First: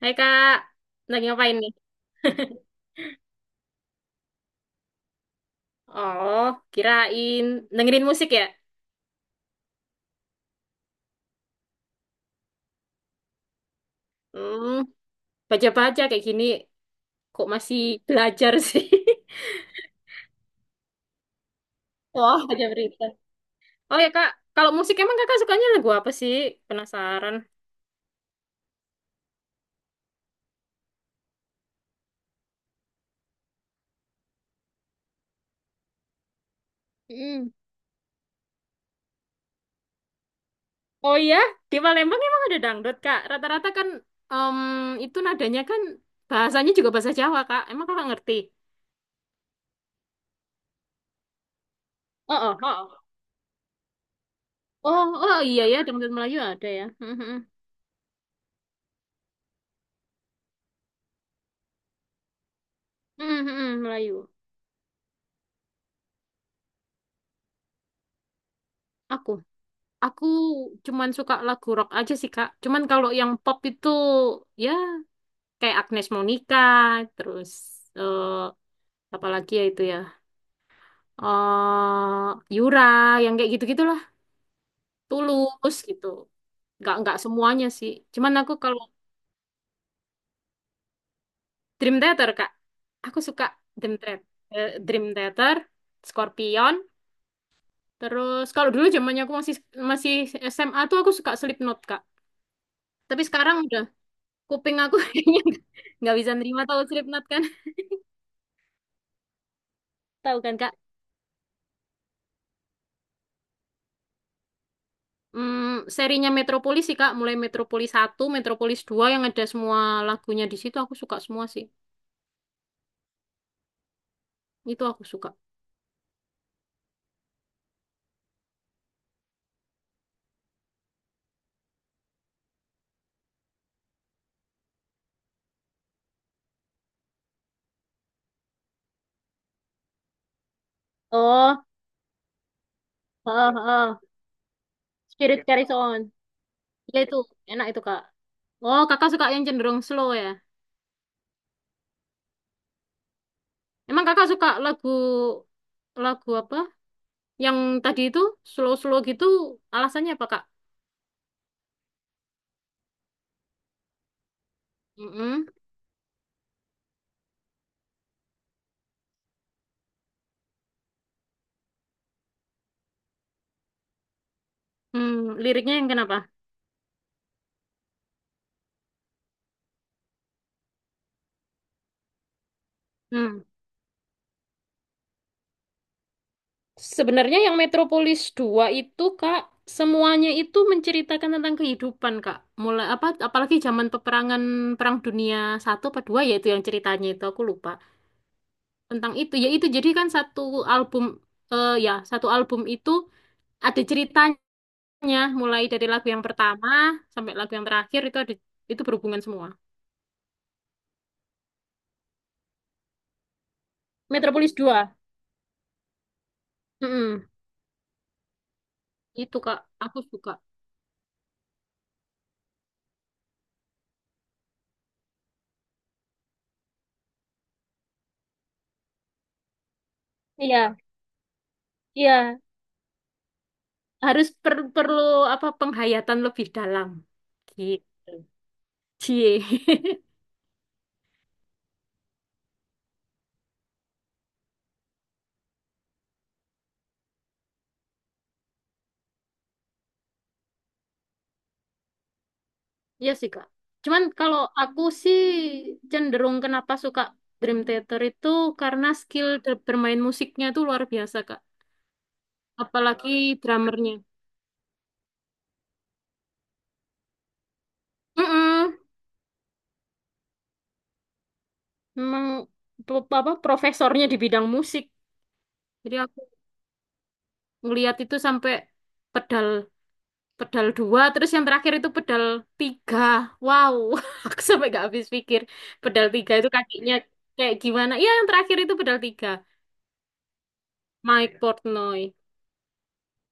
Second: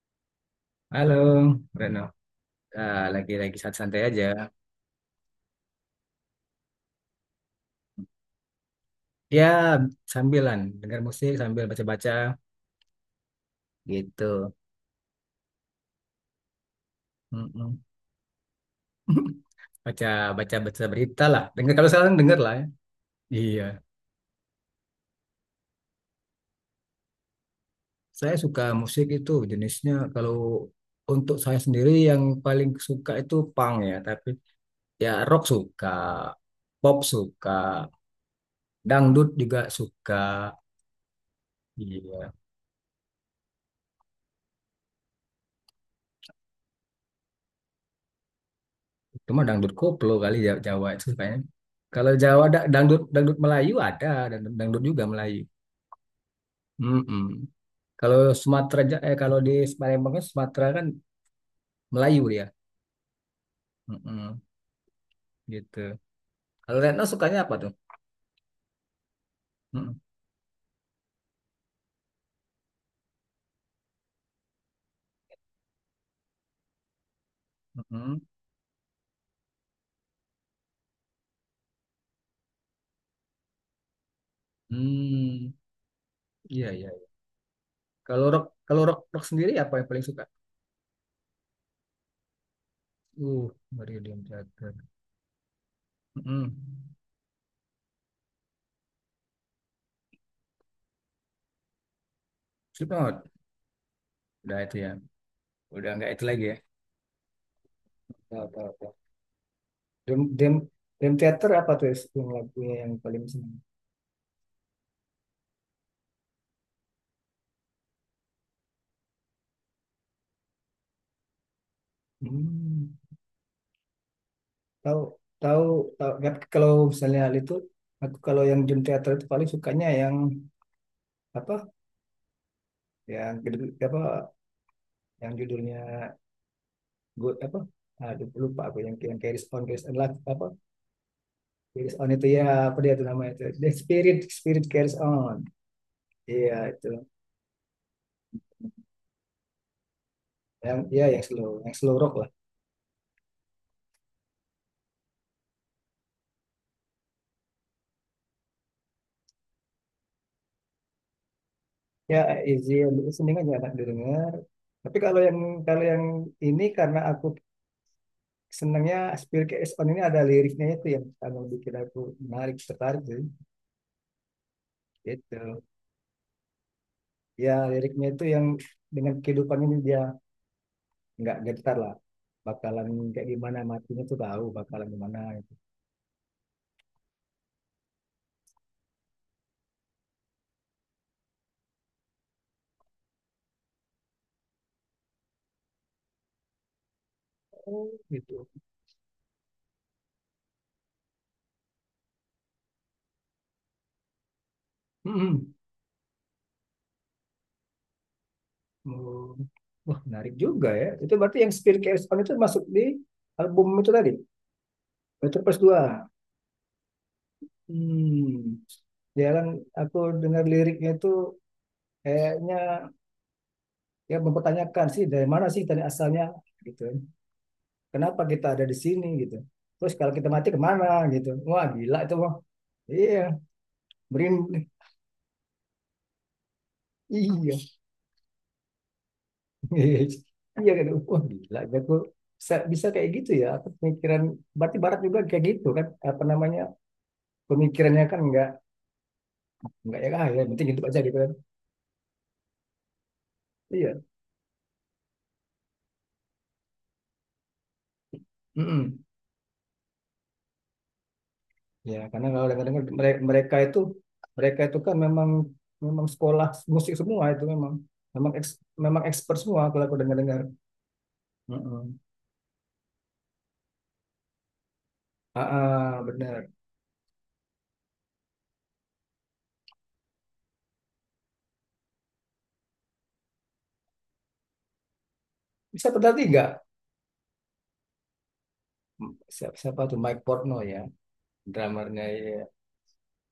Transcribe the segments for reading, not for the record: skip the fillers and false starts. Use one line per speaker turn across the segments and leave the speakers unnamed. Hai Kak,
Halo,
lagi ngapain nih?
Reno. Ah, lagi-lagi santai aja.
Oh, kirain dengerin musik ya?
Ya, sambilan dengar musik sambil baca-baca gitu.
Hmm, baca-baca kayak gini kok
Mm-mm.
masih belajar sih.
Baca baca baca berita lah. Dengar kalau sekarang dengar
Wah,
lah ya.
baca berita.
Iya.
Oh ya Kak, kalau musik emang Kakak sukanya lagu apa sih? Penasaran.
Saya suka musik itu jenisnya kalau untuk saya sendiri yang paling suka itu punk ya, tapi ya rock suka, pop suka,
Mm.
dangdut juga suka.
Oh iya, di Palembang
Iya.
emang ada dangdut Kak. Rata-rata kan em, itu nadanya kan bahasanya juga bahasa Jawa Kak. Emang Kakak ngerti?
Cuma dangdut koplo kali Jawa itu kayaknya. Kalau Jawa
Oh, oh,
da-
oh.
dangdut dangdut Melayu ada, dangdut juga
Oh, oh
Melayu.
iya ya, dangdut Melayu ada ya.
Mm-mm. Kalau Sumatera kalau di Palembang kan Sumatera kan Melayu dia.
Hmm, hmm, hmm, Melayu.
Mm-mm. Gitu. Kalau Retno sukanya apa tuh?
Aku.
Mm-mm.
Aku cuman suka lagu rock aja sih, Kak. Cuman kalau yang pop itu ya kayak Agnes Monica, terus
Mm-mm.
eh apa lagi ya itu ya? eh Yura yang kayak gitu-gitulah.
Hmm.
Tulus gitu.
Iya, iya.
Nggak semuanya sih. Cuman aku kalau
Kalau rock rock sendiri apa yang paling suka?
Dream Theater, Kak. Aku suka
Uh,
Dream
Marillion Jagger.
Theater, Dream Theater,
Mm-mm.
Scorpion, terus kalau dulu zamannya aku masih masih SMA tuh aku suka Slipknot, Kak. Tapi
Slipknot.
sekarang udah.
Udah itu
Kuping
ya.
aku kayaknya
Udah nggak
nggak
itu
bisa
lagi ya.
nerima, tahu Slipknot kan?
Tahu, tahu, tahu. Dream
Tahu
Dream
kan Kak?
Dream Theater apa tuh yang lagunya yang paling seneng?
Hmm, serinya Metropolis sih Kak, mulai Metropolis satu, Metropolis dua yang ada semua lagunya di situ aku suka semua sih.
Hmm.
Itu
Tahu,
aku suka.
tahu, tahu kan. Kalau misalnya hal itu, aku kalau yang genre teater itu paling sukanya yang apa, yang judul- apa yang judulnya good apa, aduh lupa aku, yang carries on carries on lah apa,
Oh,
carries on itu ya, apa dia itu namanya itu,
heeh,
the
heeh.
spirit spirit carries on,
Spirit Carries On.
iya itu.
Iya itu enak itu Kak. Oh, Kakak suka yang cenderung slow ya.
Yang ya yang slow rock lah.
Emang Kakak suka lagu lagu apa? Yang tadi itu slow-slow gitu alasannya apa Kak?
Ya, easy listening aja, enak didengar. Tapi kalau yang
Mm-mm.
kalau yang ini karena aku senangnya Spill Carries On. Ini ada liriknya itu yang kalau bikin aku tertarik sih
Hmm,
gitu.
liriknya yang kenapa?
Ya, liriknya itu yang dengan kehidupan ini, dia nggak getar lah, bakalan kayak
Hmm.
gimana matinya tuh tahu bakalan gimana gitu.
Sebenarnya yang Metropolis dua itu Kak, semuanya itu menceritakan tentang kehidupan Kak. Mulai apa apalagi zaman peperangan Perang Dunia satu apa dua, yaitu yang ceritanya itu aku lupa.
Oh gitu.
Tentang itu ya itu jadi kan satu album ya satu album itu ada ceritanya
Mm-mm.
mulai dari lagu yang pertama sampai lagu yang terakhir itu ada, itu berhubungan
Oh,
semua.
wah menarik juga ya, itu berarti yang Spill Carries On itu masuk di album itu tadi.
Metropolis dua.
Metropolis 2.
Mm-mm.
Hmm, ya
Itu
kan.
Kak,
Aku
aku suka.
dengar liriknya itu kayaknya, ya mempertanyakan sih dari mana sih tadi asalnya gitu, kenapa kita ada di sini gitu, terus kalau kita mati
Iya,
kemana gitu. Wah gila itu, wah
iya.
iya
Harus
berin.
perlu apa penghayatan lebih dalam
Iya.
gitu. Cie.
Iya gitu, wah gila gitu. Aku bisa kayak gitu ya, aku pemikiran berarti barat juga kayak gitu kan, apa namanya, pemikirannya kan nggak ya ya penting hidup aja gitu kan.
Iya sih, Kak.
Iya.
Cuman kalau aku sih cenderung kenapa suka Dream Theater itu karena
Mm-mm.
skill bermain musiknya itu luar biasa, Kak.
Ya karena kalau dengar-dengar
Apalagi
mereka itu
drummernya.
mereka itu kan memang memang sekolah musik semua itu memang memang eks-
Mm-mm.
memang expert semua kalau aku dengar-dengar. Mm-mm.
Memang apa profesornya di bidang musik. Jadi
Ah, ah,
aku
benar.
ngelihat itu sampai pedal pedal dua, terus yang terakhir itu pedal tiga. Wow. Aku sampai nggak habis pikir
Bisa
pedal
berarti
tiga
nggak.
itu kakinya kayak gimana. Ya, yang terakhir itu pedal tiga.
Siapa tuh, Mike Portno ya,
Mike
drummernya
Portnoy
ya.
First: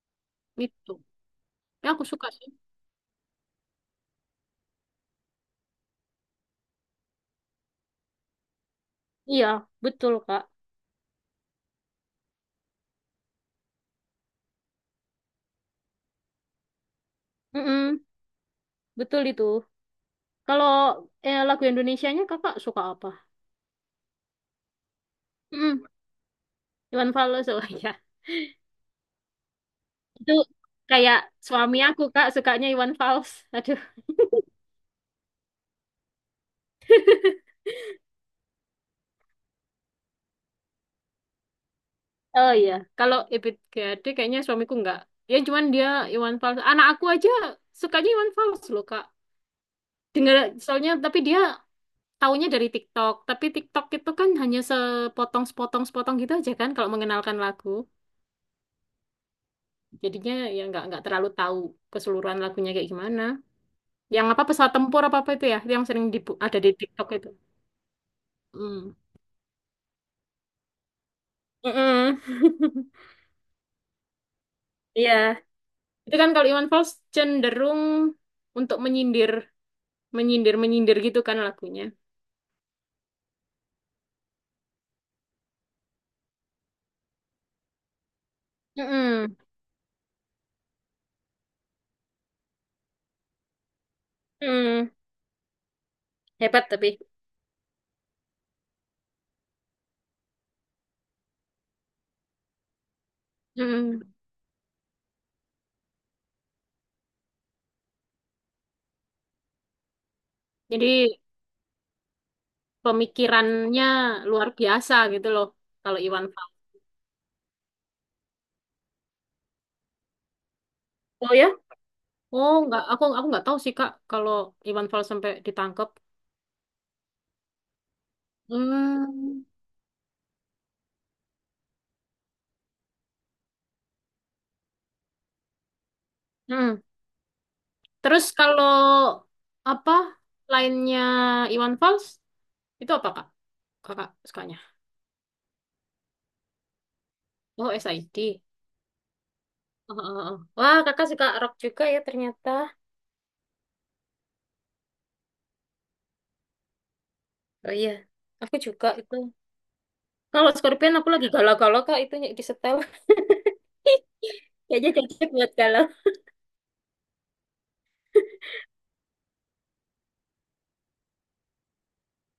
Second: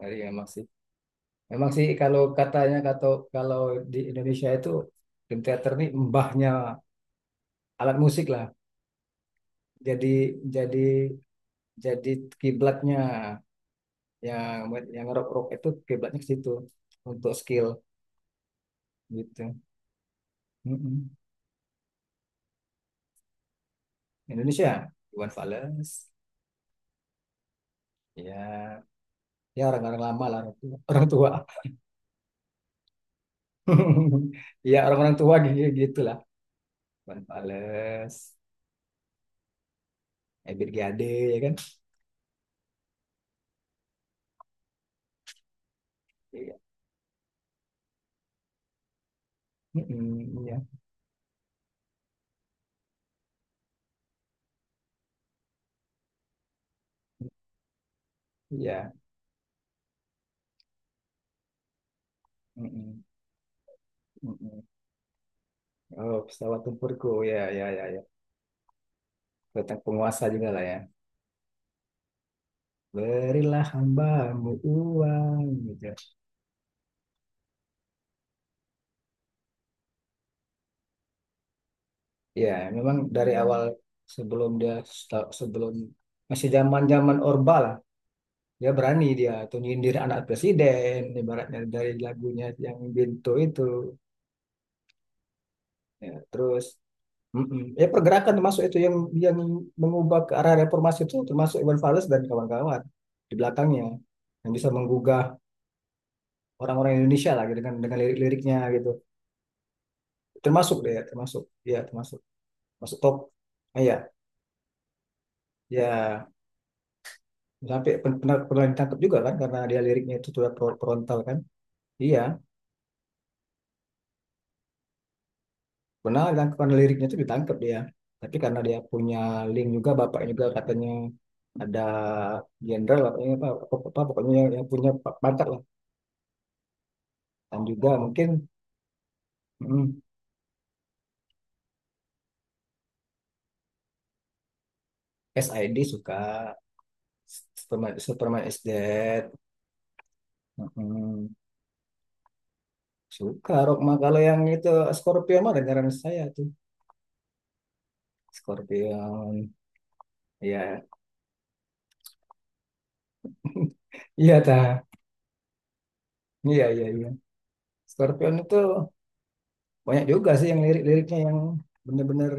Dari emang sih,
itu
memang sih
ya, aku
kalau
suka sih.
katanya, kalau kalau di Indonesia itu film teater nih mbahnya alat musik lah.
Iya betul
jadi
Kak.
jadi jadi kiblatnya yang rock rock itu kiblatnya ke situ untuk skill
Mm-mm, betul
gitu.
itu. Kalau
Mm-mm.
lagu Indonesianya kakak suka apa?
Indonesia, Iwan
Mm.
Fals.
Iwan Fals, oh iya.
Ya, ya, orang-orang lama
Itu
lah, orang tua. Orang
kayak
tua.
suami aku Kak sukanya Iwan Fals, aduh.
Ya, orang-orang tua gitu gitulah. Iwan Fals, Ebit G Ade, ya kan?
Oh iya, kalau Ebit GAD kayaknya suamiku nggak. Ya cuman dia Iwan
Iya.
Fals. Anak aku aja sukanya Iwan Fals loh, Kak. Dengar
Mm-mm, iya.
soalnya, tapi dia taunya dari TikTok. Tapi TikTok itu kan hanya sepotong-sepotong-sepotong gitu aja kan kalau mengenalkan lagu.
Iya.
Jadinya ya nggak terlalu tahu keseluruhan lagunya kayak
Mm-mm,
gimana. Yang apa
mm-mm.
pesawat tempur apa apa itu ya, yang sering
Oh,
ada
pesawat
di TikTok
tempurku.
itu.
Ya, ya, ya, ya.
Hmm.
Tentang penguasa juga lah ya.
Mm-mm.
Berilah hambamu
Iya,
uang gitu.
itu kan kalau Iwan Fals cenderung untuk menyindir, menyindir, menyindir gitu kan lagunya.
Ya, memang dari awal, sebelum dia sebelum masih zaman-zaman Orba lah, dia berani, dia
Mm-mm.
tuh nyindir anak presiden ibaratnya dari lagunya yang Bintu itu.
Mm.
Ya, terus.
Hebat tapi.
Mm-mm. Ya pergerakan termasuk itu yang yang mengubah ke arah reformasi itu, termasuk Iwan Fals dan kawan-kawan di belakangnya,
Mm.
yang bisa menggugah orang-orang Indonesia lagi dengan lirik-liriknya gitu. Termasuk
Jadi
deh ya, termasuk. Ya, termasuk. Masuk top. Ah,
pemikirannya
ya,
luar biasa gitu loh kalau Iwan
ya
Fals.
sampai pen- pernah pernah ditangkap juga kan, karena dia liriknya itu sudah frontal
Oh
kan.
ya?
Iya,
Oh, nggak, aku nggak tahu sih Kak kalau Iwan Fals sampai ditangkap.
pernah ditangkap karena liriknya itu, ditangkap dia. Tapi karena dia punya
Hmm.
link juga, bapaknya juga katanya ada jenderal apa pokoknya, yang punya pangkat lah.
Hmm.
Dan juga
Terus
mungkin
kalau apa
mm,
lainnya Iwan Fals itu apa Kak? Kakak sukanya?
SID suka,
Oh,
Superman,
SID.
Superman is Dead,
Oh, oh, oh. Wah, Kakak suka
mm,
rock juga ya ternyata.
suka Rockma. Kalau yang itu Scorpion mah dengaran saya tuh.
Oh iya. Aku juga itu.
Scorpion,
Kalau
ya,
Scorpion aku lagi galau-galau Kak itunya di setel.
iya ta,
Kayaknya cocok buat galau.
iya, iya, iya. Scorpion itu banyak juga sih yang lirik-liriknya yang bener-bener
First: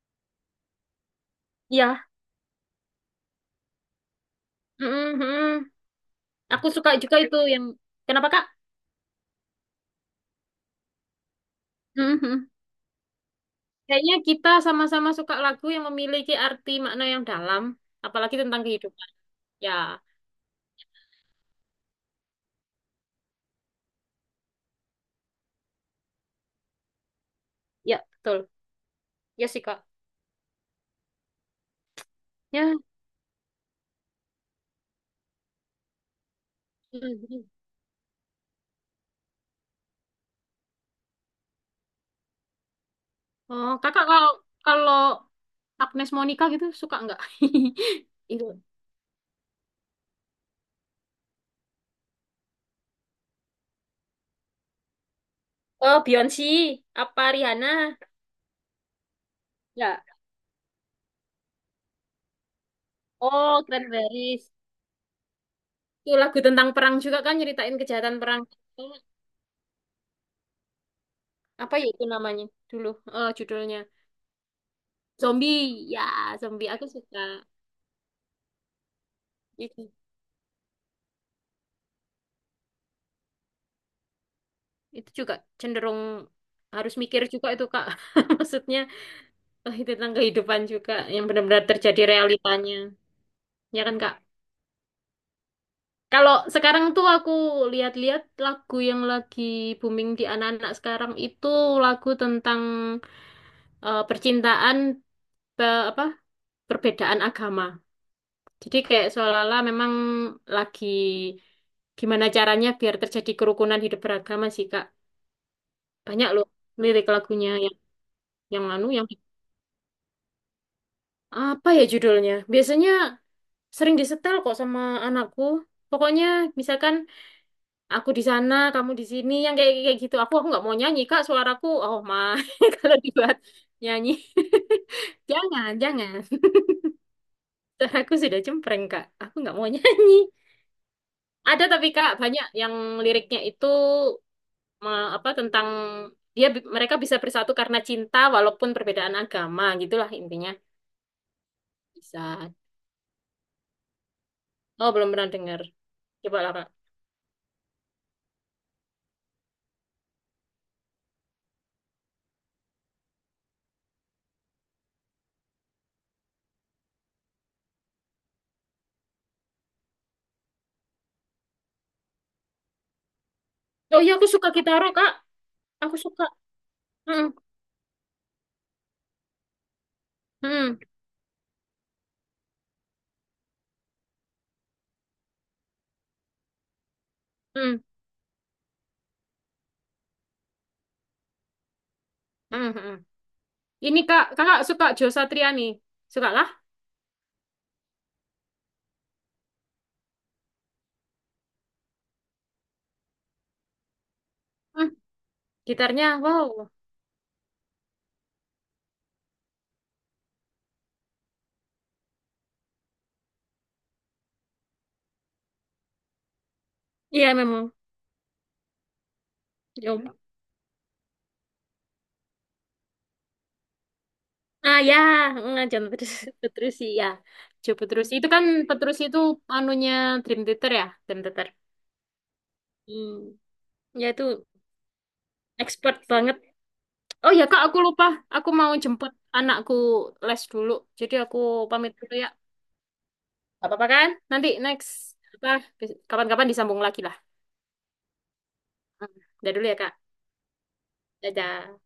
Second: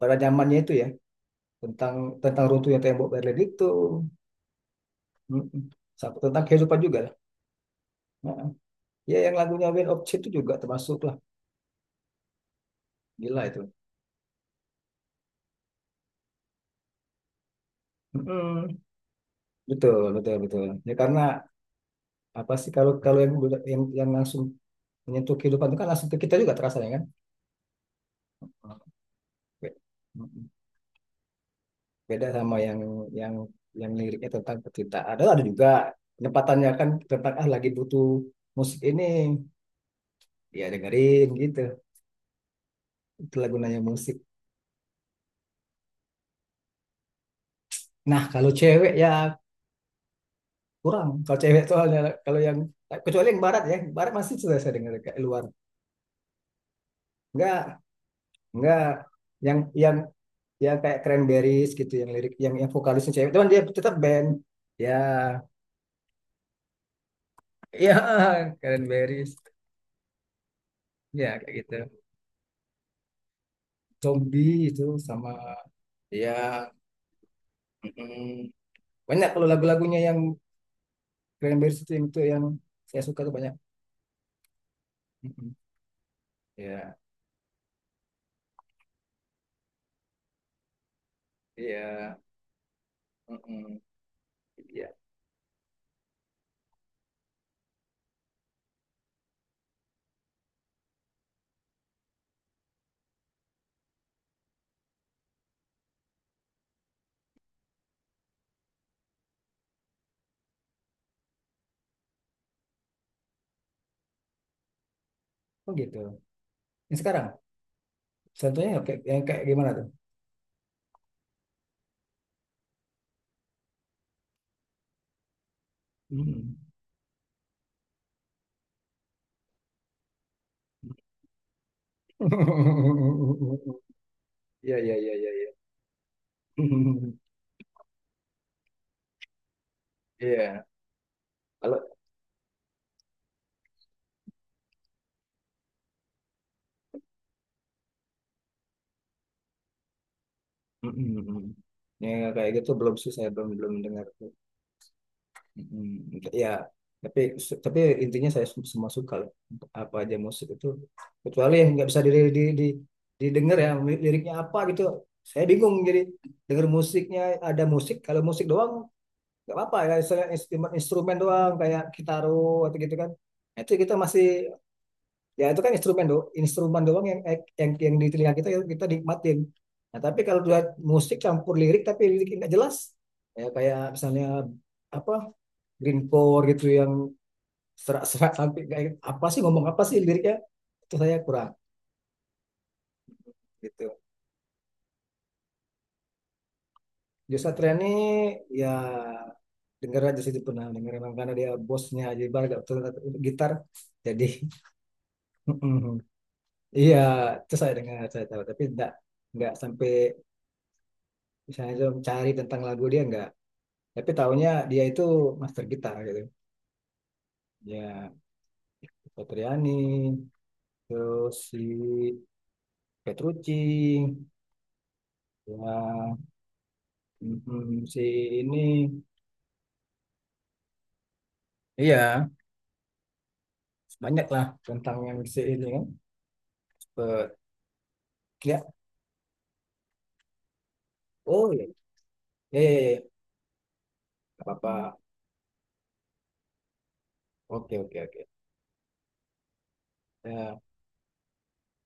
pada zamannya itu ya, tentang
Ya,
tentang runtuhnya tembok Berlin itu.
mm,
Mm-mm.
mm.
Sama- tentang
Aku
kehidupan
suka
juga lah.
juga itu yang kenapa
Nah,
Kak?
ya yang lagunya Wind of Change itu juga termasuk lah,
Mm, mm.
gila itu.
Kayaknya kita sama-sama suka lagu yang memiliki arti makna yang dalam, apalagi tentang
Mm-mm.
kehidupan. Ya,
Betul, betul, betul. Ya karena apa sih, kalau kalau yang yang langsung menyentuh kehidupan itu kan langsung ke kita juga terasa ya kan?
ya betul. Ya sih
Be-
Kak.
Beda sama
Ya.
yang yang yang liriknya tentang cerita. Ada juga, penempatannya kan
Mm,
tentang
mm.
ah lagi butuh musik ini, ya dengerin gitu. Itulah
Oh,
gunanya
Kakak
musik.
kalau kalau Agnes Monica gitu suka nggak?
Nah,
Itu.
kalau cewek ya kurang. Kalau cewek soalnya, kalau yang kecuali yang barat ya, barat masih sudah saya dengar kayak luar.
Oh, Beyonce, apa
Enggak,
Rihanna?
enggak. Yang
Ya.
ya kayak Cranberries gitu, yang lirik yang vokalisnya cewek, cuman dia
Oh,
tetap band
Cranberries.
ya
Itu lagu tentang perang juga kan, nyeritain
ya.
kejahatan perang.
Cranberries, ya kayak gitu.
Apa ya itu namanya dulu, judulnya
Zombie itu, sama
zombie ya
ya.
zombie aku suka
Mm, banyak kalau
itu.
lagu-lagunya yang Cranberries itu yang saya suka tuh banyak.
Itu juga
Mm,
cenderung harus
ya,
mikir juga itu kak. Maksudnya itu tentang kehidupan juga yang benar-benar terjadi
ya,
realitanya,
mm,
ya kan kak?
ya.
Kalau sekarang tuh aku lihat-lihat lagu yang lagi booming di anak-anak sekarang itu lagu tentang percintaan, apa perbedaan agama. Jadi kayak seolah-olah memang lagi gimana caranya biar terjadi kerukunan hidup beragama sih, Kak.
Oh gitu.
Banyak loh
Yang
lirik
sekarang
lagunya yang
contohnya yang
anu
kayak,
yang
yang kayak gimana tuh.
apa ya judulnya? Biasanya sering disetel kok sama anakku. Pokoknya
Mm.
misalkan aku di sana, kamu di sini, yang kayak kayak gitu. Aku nggak mau nyanyi, Kak. Suaraku oh ma kalau dibuat nyanyi.
Ya, ya, ya, ya, ya.
Jangan, jangan. Suaraku sudah cempreng, Kak. Aku nggak mau nyanyi.
Iya,
Ada
kalau.
tapi Kak, banyak yang liriknya itu apa tentang dia mereka bisa bersatu karena cinta walaupun perbedaan agama gitulah intinya
Mm-mm, mm-mm. Ya,
bisa.
kayak gitu belum sih, saya belum belum dengar.
Oh belum pernah dengar,
Mm-mm.
coba
Ya,
lah kak.
tapi intinya saya semua suka lah, untuk apa aja musik itu, kecuali yang nggak bisa di, di, didengar ya liriknya apa gitu. Saya bingung jadi denger musiknya. Ada musik, kalau musik doang nggak apa-apa ya, misalnya instrumen instrumen doang kayak Kitaro atau gitu kan. Itu kita
Oh iya aku suka
masih.
kitaro kak,
Ya itu kan
aku
instrumen do
suka.
instrumen doang yang
Hmm,
eh, yang di telinga kita yang kita nikmatin. Nah tapi kalau udah
hmm,
musik campur lirik tapi liriknya nggak jelas, ya kayak misalnya apa grindcore gitu yang
hmm,
serak-serak, sampai kayak apa sih ngomong apa sih liriknya, itu saya kurang
hmm, hmm.
gitu.
Ini kak kakak suka Jo Satriani, suka lah.
Joshua Trian ini ya, denger aja sih, itu pernah denger emang karena dia bosnya, jadi bar gak betul gitar jadi.
Hmm. Gitarnya wow.
Iya, itu saya dengar, saya tahu tapi enggak, nggak sampai misalnya saya mencari tentang lagu dia nggak. Tapi tahunya dia itu master gitar gitu.
Iya memang.
Ya, Petriani,
Jo,
terus si Petrucci,
ah ya. Hmm, John
ya,
Petrucci ya. Jo
mm, si
Petrucci itu kan
ini,
Petrucci itu anunya Dream Theater ya Dream Theater.
iya.
Hmm. Ya itu
Banyak lah tentang yang si ini kan.
expert banget.
Pe-
Oh ya Kak, aku lupa. Aku
Ya,
mau jemput anakku les dulu. Jadi aku
oh ya,
pamit dulu ya.
ya, ya, ya.
Gak apa-apa kan?
Gak
Nanti next
apa-apa.
apa kapan-kapan disambung lagi lah.
Oke, oke, oke.
Hmm. Udah dulu ya Kak.
Ya.
Dadah.